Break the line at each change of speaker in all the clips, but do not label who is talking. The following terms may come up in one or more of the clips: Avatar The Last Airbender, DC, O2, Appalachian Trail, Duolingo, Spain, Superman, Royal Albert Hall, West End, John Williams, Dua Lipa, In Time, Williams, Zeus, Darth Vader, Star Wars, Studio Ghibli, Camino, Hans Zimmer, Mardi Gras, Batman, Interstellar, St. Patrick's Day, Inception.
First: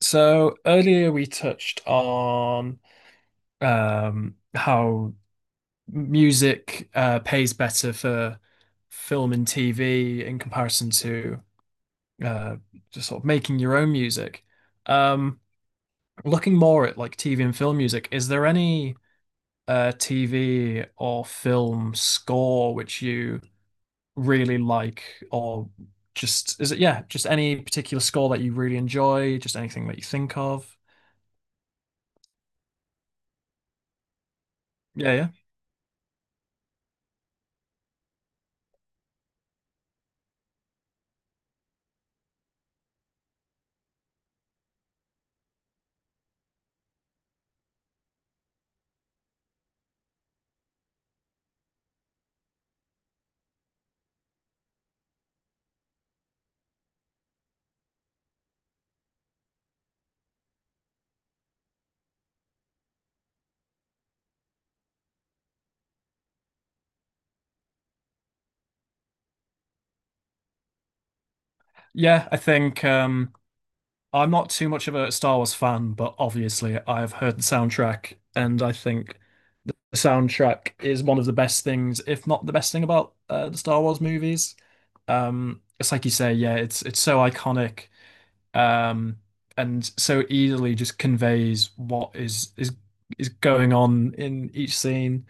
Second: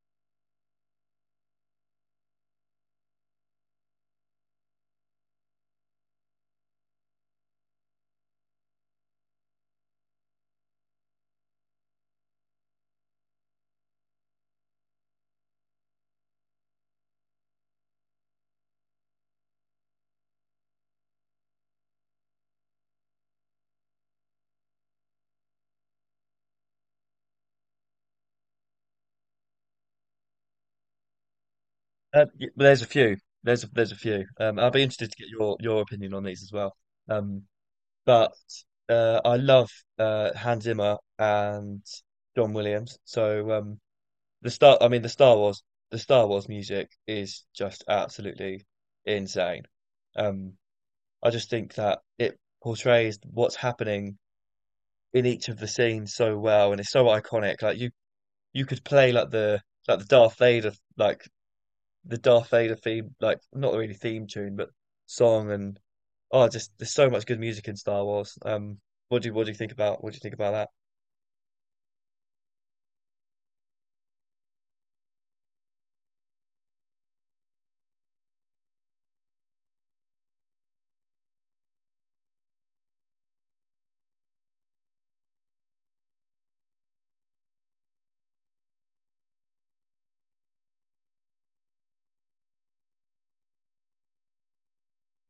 So earlier we touched on how music pays better for film and TV in comparison to uh, just sort of making your own music. Um, Looking more at like TV and film music, is there any TV or film score which you really like, or just is it yeah, just any particular score that you really enjoy, just anything that you think of?
Well, there's a few. There's a few. I'll be interested
Yeah,
to get
yeah.
your opinion on these as well. Um, but I love Hans Zimmer and John Williams. So the Star Wars, the Star Wars music is just absolutely insane. Um, I just think that it portrays what's happening in each of the scenes so well, and it's so iconic. You could play like the Darth Vader like the Darth Vader theme, like not really theme tune, but song, and oh, just there's so much good music in Star Wars. What do you think about what do you think about
Yeah, I think I'm not too much of a Star Wars fan, but obviously I've heard the soundtrack, and I think the soundtrack is one of the best things, if not the best thing about the Star Wars movies. It's like you say, yeah, it's so iconic, um, and so easily just conveys what is is going on in each scene.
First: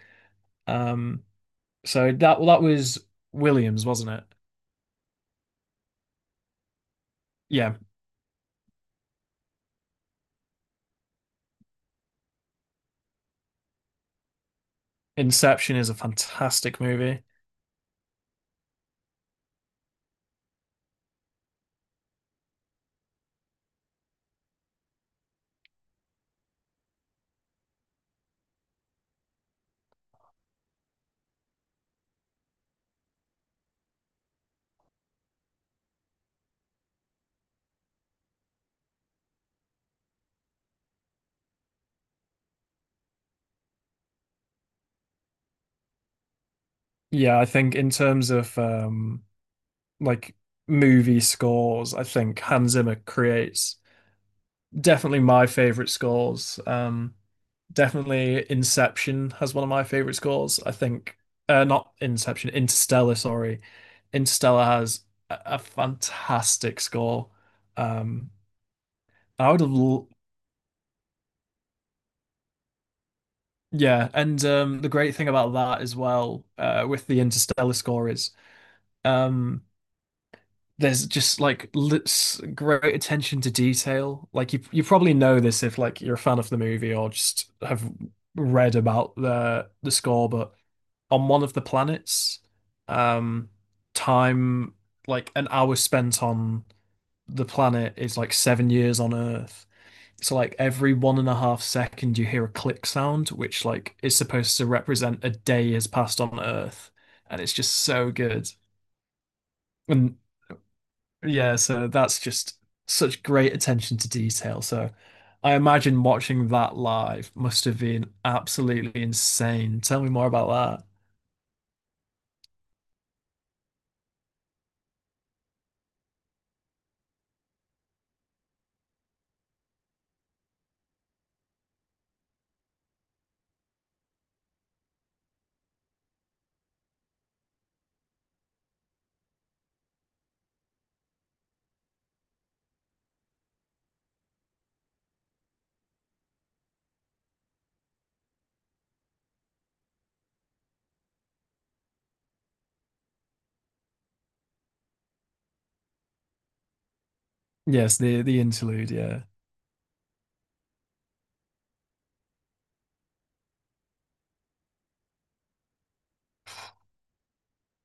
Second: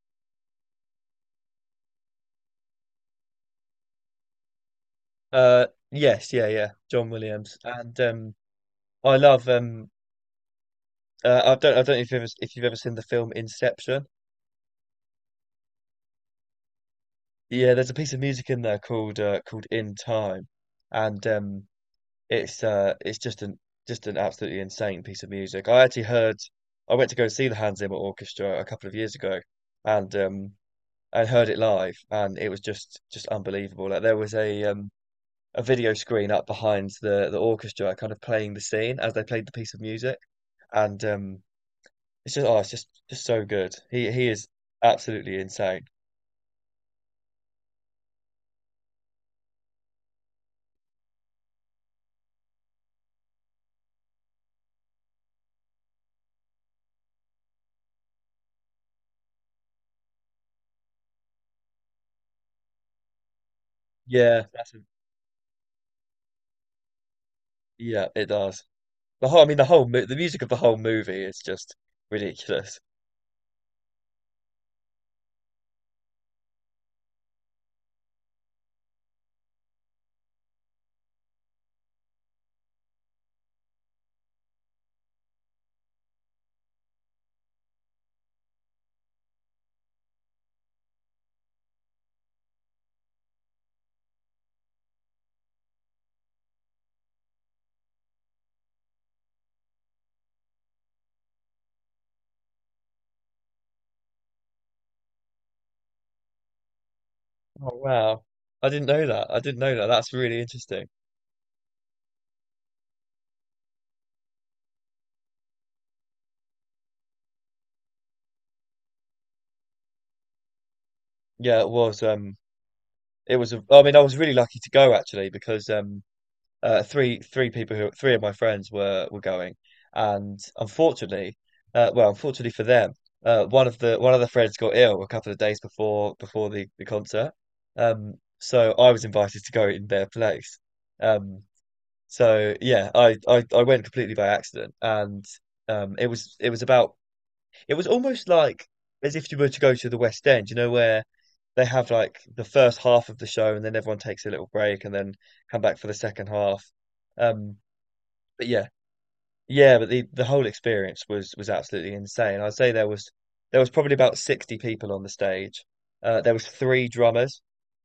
Um, so that well, that was Williams, wasn't it?
that? Yes, yeah, John Williams.
Yeah,
And I love I don't know if you've ever seen the film Inception.
Inception is a fantastic movie.
Yeah, there's a piece of music in there called called In Time, and it's just an absolutely insane piece of music. I actually heard I went to go see the Hans Zimmer Orchestra a couple of years ago, and um, and heard it live, and it was just unbelievable. Like there was a video screen up behind the orchestra, kind of playing the scene as they played the piece of music, and it's it's just so good. He is absolutely insane.
Yeah, I think in terms of like movie scores, I think Hans Zimmer creates definitely my favorite scores. Definitely Inception has one of my favorite scores. I think not Inception, Interstellar, sorry.
Yeah,
Interstellar
That's a,
has a fantastic score.
yeah, it
Um
does. The whole, I
I
mean,
would
the
have
whole mo
l
the music of the whole movie is just ridiculous.
Yeah, and the great thing about that as well with the Interstellar score is um there's just like li- great attention to detail. Like you probably know this if like you're a fan of the movie or just have read about the score. But on one of the planets, um, time like an hour spent on the planet is like 7 years on Earth. So like every one and a half second you hear a click sound, which like is supposed to represent a day has passed on Earth, and it's just
Oh
so
wow,
good.
I didn't know that. I didn't know that. That's
And
really interesting.
yeah, so that's just such great attention to detail. So I imagine watching that live must have been absolutely insane. Tell me more about that.
Yeah, it was. I mean, I was really lucky to go actually because three three people who three of my friends were going, and unfortunately, unfortunately for them, one of the friends got ill a couple of days before the concert, so I was invited to go in their place, um, so yeah, I went completely by accident, and it was almost like as if you were to go to the West End, you know, where they have like the first half of the show and then everyone takes a little break and then come back for the second half. Um,
Yes, the
but yeah,
interlude, yeah.
yeah, but the whole experience was absolutely insane. I'd say there was probably about 60 people on the stage. There was three drummers,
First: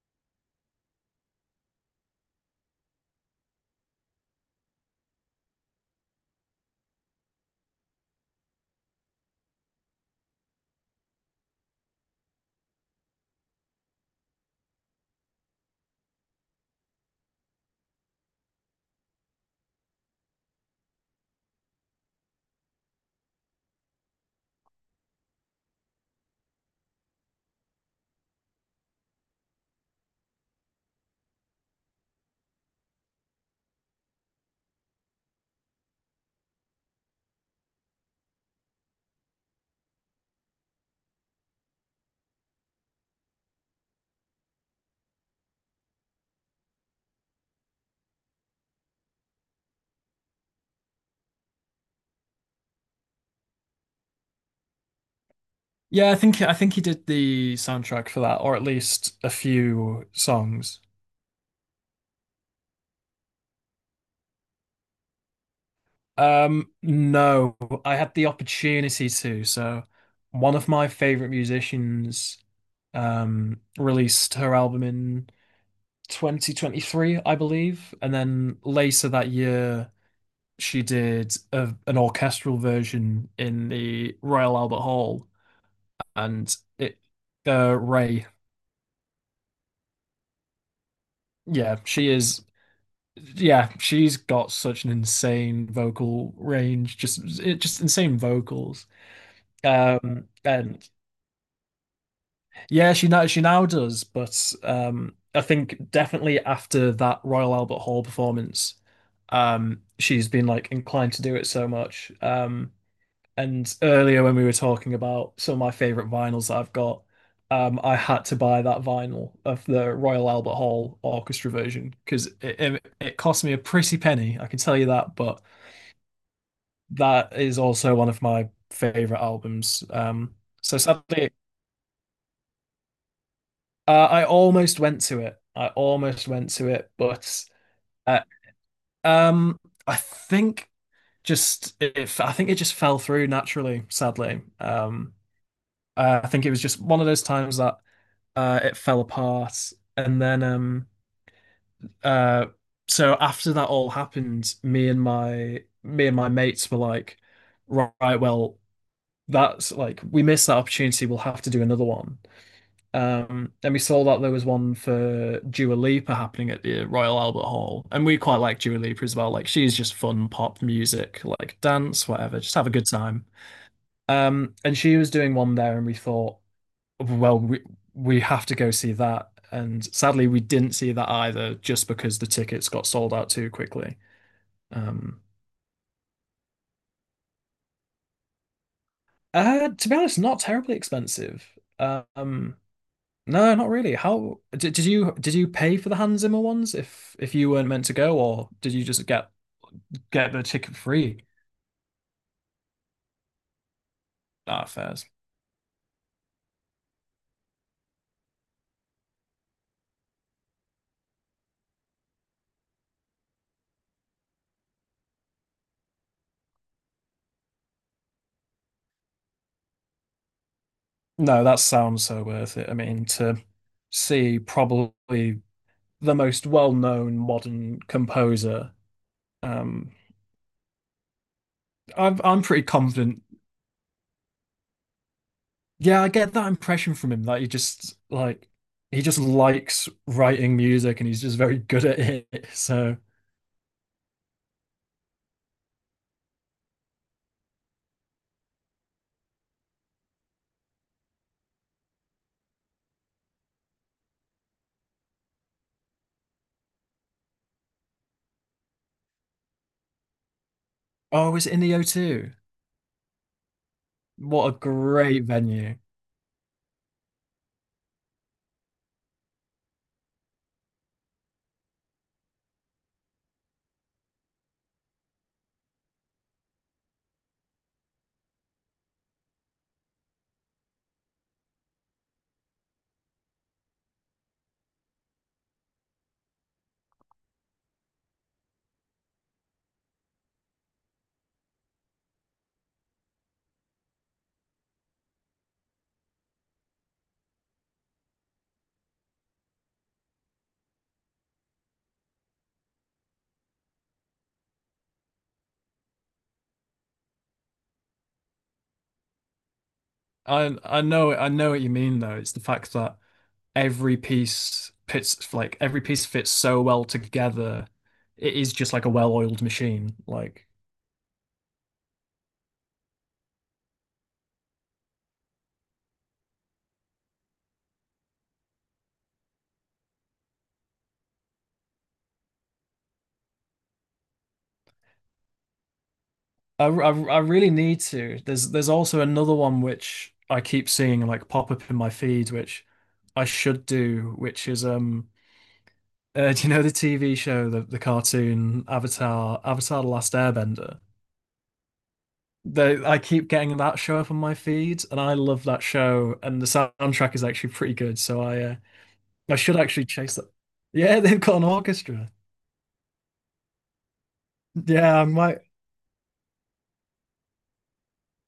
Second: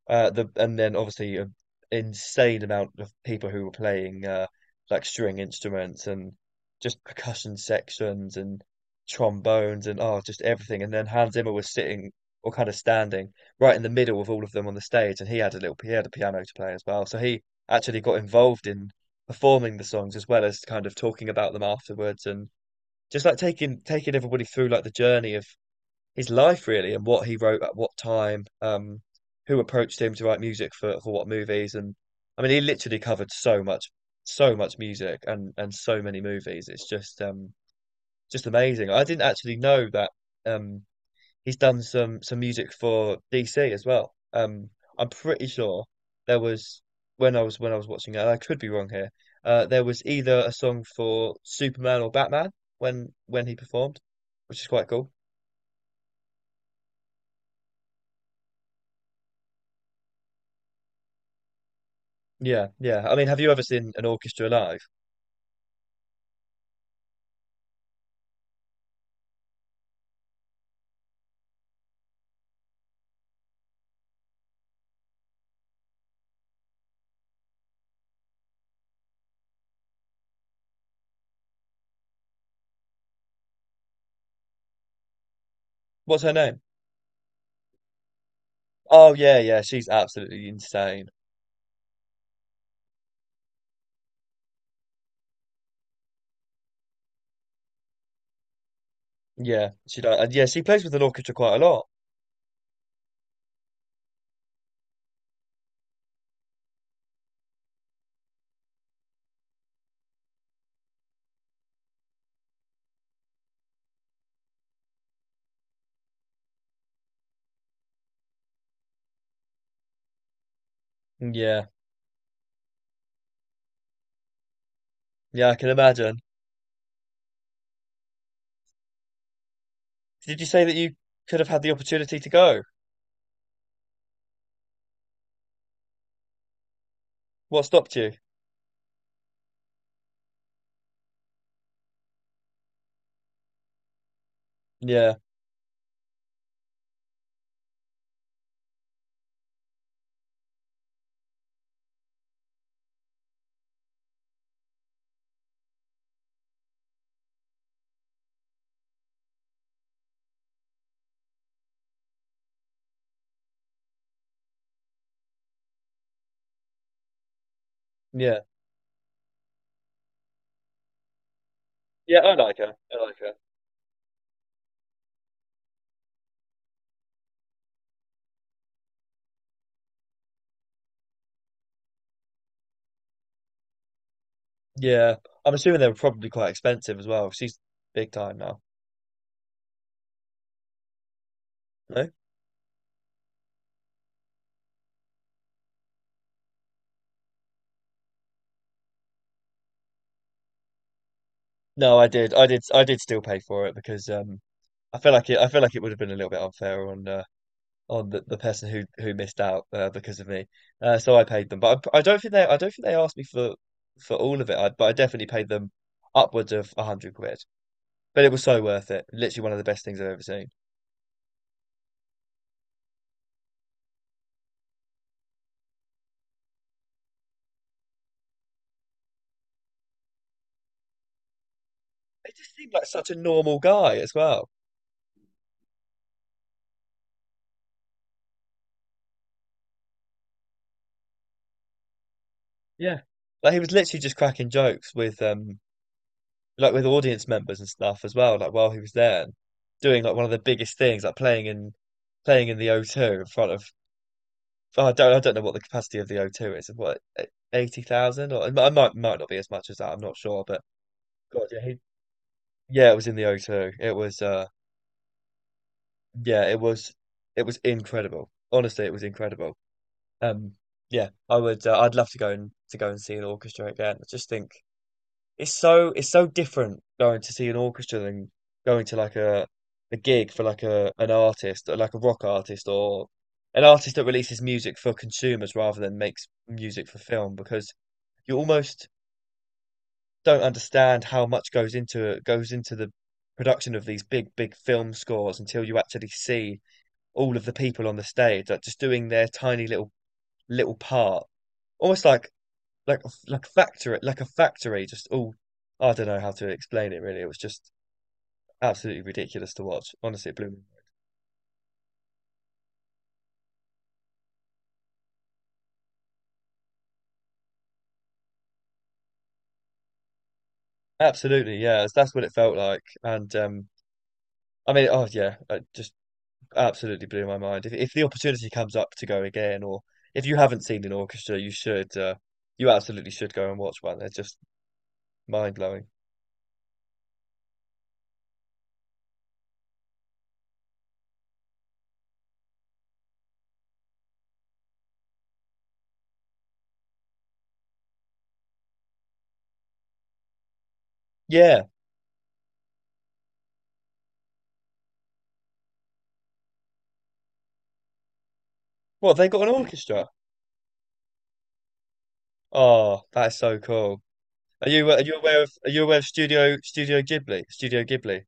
the and then obviously an insane amount of people who were playing like string instruments and just percussion sections and trombones and oh just everything. And then Hans Zimmer was sitting or kind of standing right in the middle of all of them on the stage, and he had a piano to play as well. So he actually got involved in performing the songs as well as kind of talking about them afterwards and just like taking everybody through like the journey of his life really and what he wrote at what time, who approached him to write music for what movies. And I mean he literally covered so much music and so many movies. It's just amazing. I didn't actually know that um he's done some music for DC as well. I'm pretty sure there was when I was watching it, and I could be wrong here. There was either a song for Superman or Batman when he performed, which is quite cool.
Yeah, I think he did the soundtrack for that, or at least a few songs.
Yeah, yeah. I mean, have you ever seen an orchestra live?
No, I had the opportunity to. So one of my favorite musicians released her album in 2023, I believe. And then later that year, she did an orchestral version in the Royal Albert Hall.
What's her
And
name?
it, Ray,
Oh yeah, yeah. She's absolutely insane.
yeah, she is, yeah, she's got such an insane vocal range, just, it, just insane vocals.
Yeah, she does. And yeah, she plays
And
with an orchestra quite a lot.
yeah, she now does, but I think definitely after that Royal Albert Hall performance, she's been like inclined to do it so much. And earlier when we were talking about some of my favorite vinyls that I've got, I had to buy that vinyl of the Royal Albert Hall
Mm,
orchestra
yeah,
version because it cost me a pretty penny, I can tell you that. But
yeah. I can imagine.
that is also one of my favorite albums.
Did you say that
So
you
sadly,
could have had the opportunity to go?
uh, I almost went to it. I almost went to it, but
What stopped you?
uh, um, I think just if I think it just fell through naturally, sadly.
Yeah,
I think it was just one of those times that it fell apart, and then uh, so after that all happened, me and my mates were like, right, well, that's like we missed that opportunity. We'll have to do another one. And we saw that there was one for Dua Lipa happening at the Royal Albert Hall, and we quite
yeah.
like Dua Lipa as well. Like she's just fun pop music, like dance,
Yeah, I
whatever, just
like
have a
her.
good
I like
time.
her.
And she was doing one there, and we thought, well, we have to go see that. And sadly, we didn't see that either, just because the tickets got sold out too quickly.
Yeah,
Um,
I'm assuming they were probably quite expensive as well. She's big time now.
to be honest, not terribly expensive.
No,
Um, No, not really. How did you pay for the Hans Zimmer ones if you weren't meant to go, or did you just get the ticket free?
no, I did still pay for it because
Ah, fairs?
I feel like it would have been a little bit unfair on the person who missed out because of me. So I paid them, but I don't think they asked me for all of it. But I definitely paid them upwards of £100. But it was so worth it. Literally one of the best things I've ever seen.
No, that sounds so worth it. I mean, to see probably the most well-known modern composer. Um,
It
I'm
just
pretty
seemed like such a
confident.
normal guy as well.
Yeah, I get that impression from him that he just like he just likes writing music and he's just very good at it. So,
Yeah. Like he was literally just cracking jokes with like with audience members and stuff as well, like while he was there and doing like one of the biggest things, like playing in the O two in front of oh, I don't know what the capacity of the O two is. What, 80,000? Or it might might not be as much as that, I'm not sure. But
oh,
God,
is it in
yeah,
the O2?
it was in the O two. It was
What a great venue.
Yeah, it was incredible. Honestly, it was incredible. Um yeah, I would I'd love to go and see an orchestra again. I just think it's it's so different going to see an orchestra than going to a gig for like a an artist, or like a rock artist or an artist that releases music for consumers rather than makes music for film, because you almost don't understand how much goes into the production of these big, big film scores until you actually see all of the people on the stage, like just doing their tiny little little part. Almost like like factory like a factory, just all. I don't know how to explain it, really. It was just absolutely ridiculous to watch. Honestly, it blew
I
me.
I know I know what you mean though. It's the fact that every piece fits like every piece fits so well together. It is just like a well-oiled machine. Like
Absolutely, yeah, that's what it felt like. And I mean oh yeah, it just absolutely blew my mind. If the opportunity comes up to go again, or if you haven't seen an orchestra, you should you absolutely should go and watch one. They're just mind blowing.
I really need to. There's also another one which I keep seeing like pop up in my feed, which I should do, which is do you know the TV show the cartoon Avatar Avatar The Last Airbender?
Yeah,
They, I keep getting that show up on my feed, and I love that show. And the soundtrack is actually pretty good, so
what, they
I
got an
should actually
orchestra?
chase that. Yeah, they've got an orchestra.
Oh, that's so cool. Are you
Yeah, I might.
are you aware of Studio Ghibli?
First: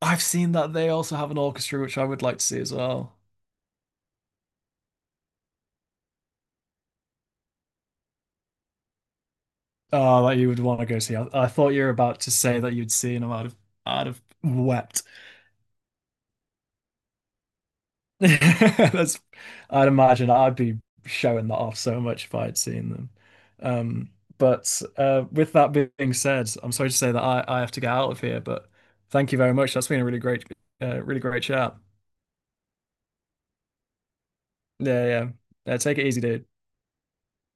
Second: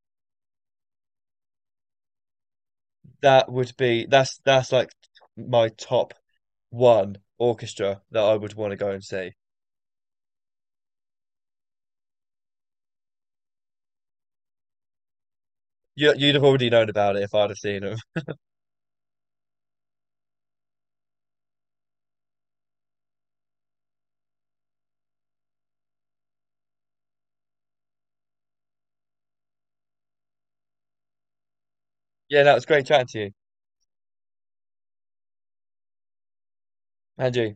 I've seen that they also have an orchestra, which I would like to see as well.
That would be that's like my top one orchestra that I would want to go and see.
Oh, that you would want to go see. I thought you were about to say that you'd seen them. I'd have wept.
You, you'd have already known about it if I'd have seen them.
That's, I'd imagine I'd be showing that off so much if I'd seen them. Um, but with that being said, I'm sorry to say that I have to get out of here, but thank you very much. That's been a really great, really great chat.
Yeah, that was great chatting to you,
Yeah, yeah. Yeah, take it easy, dude.
Andrew.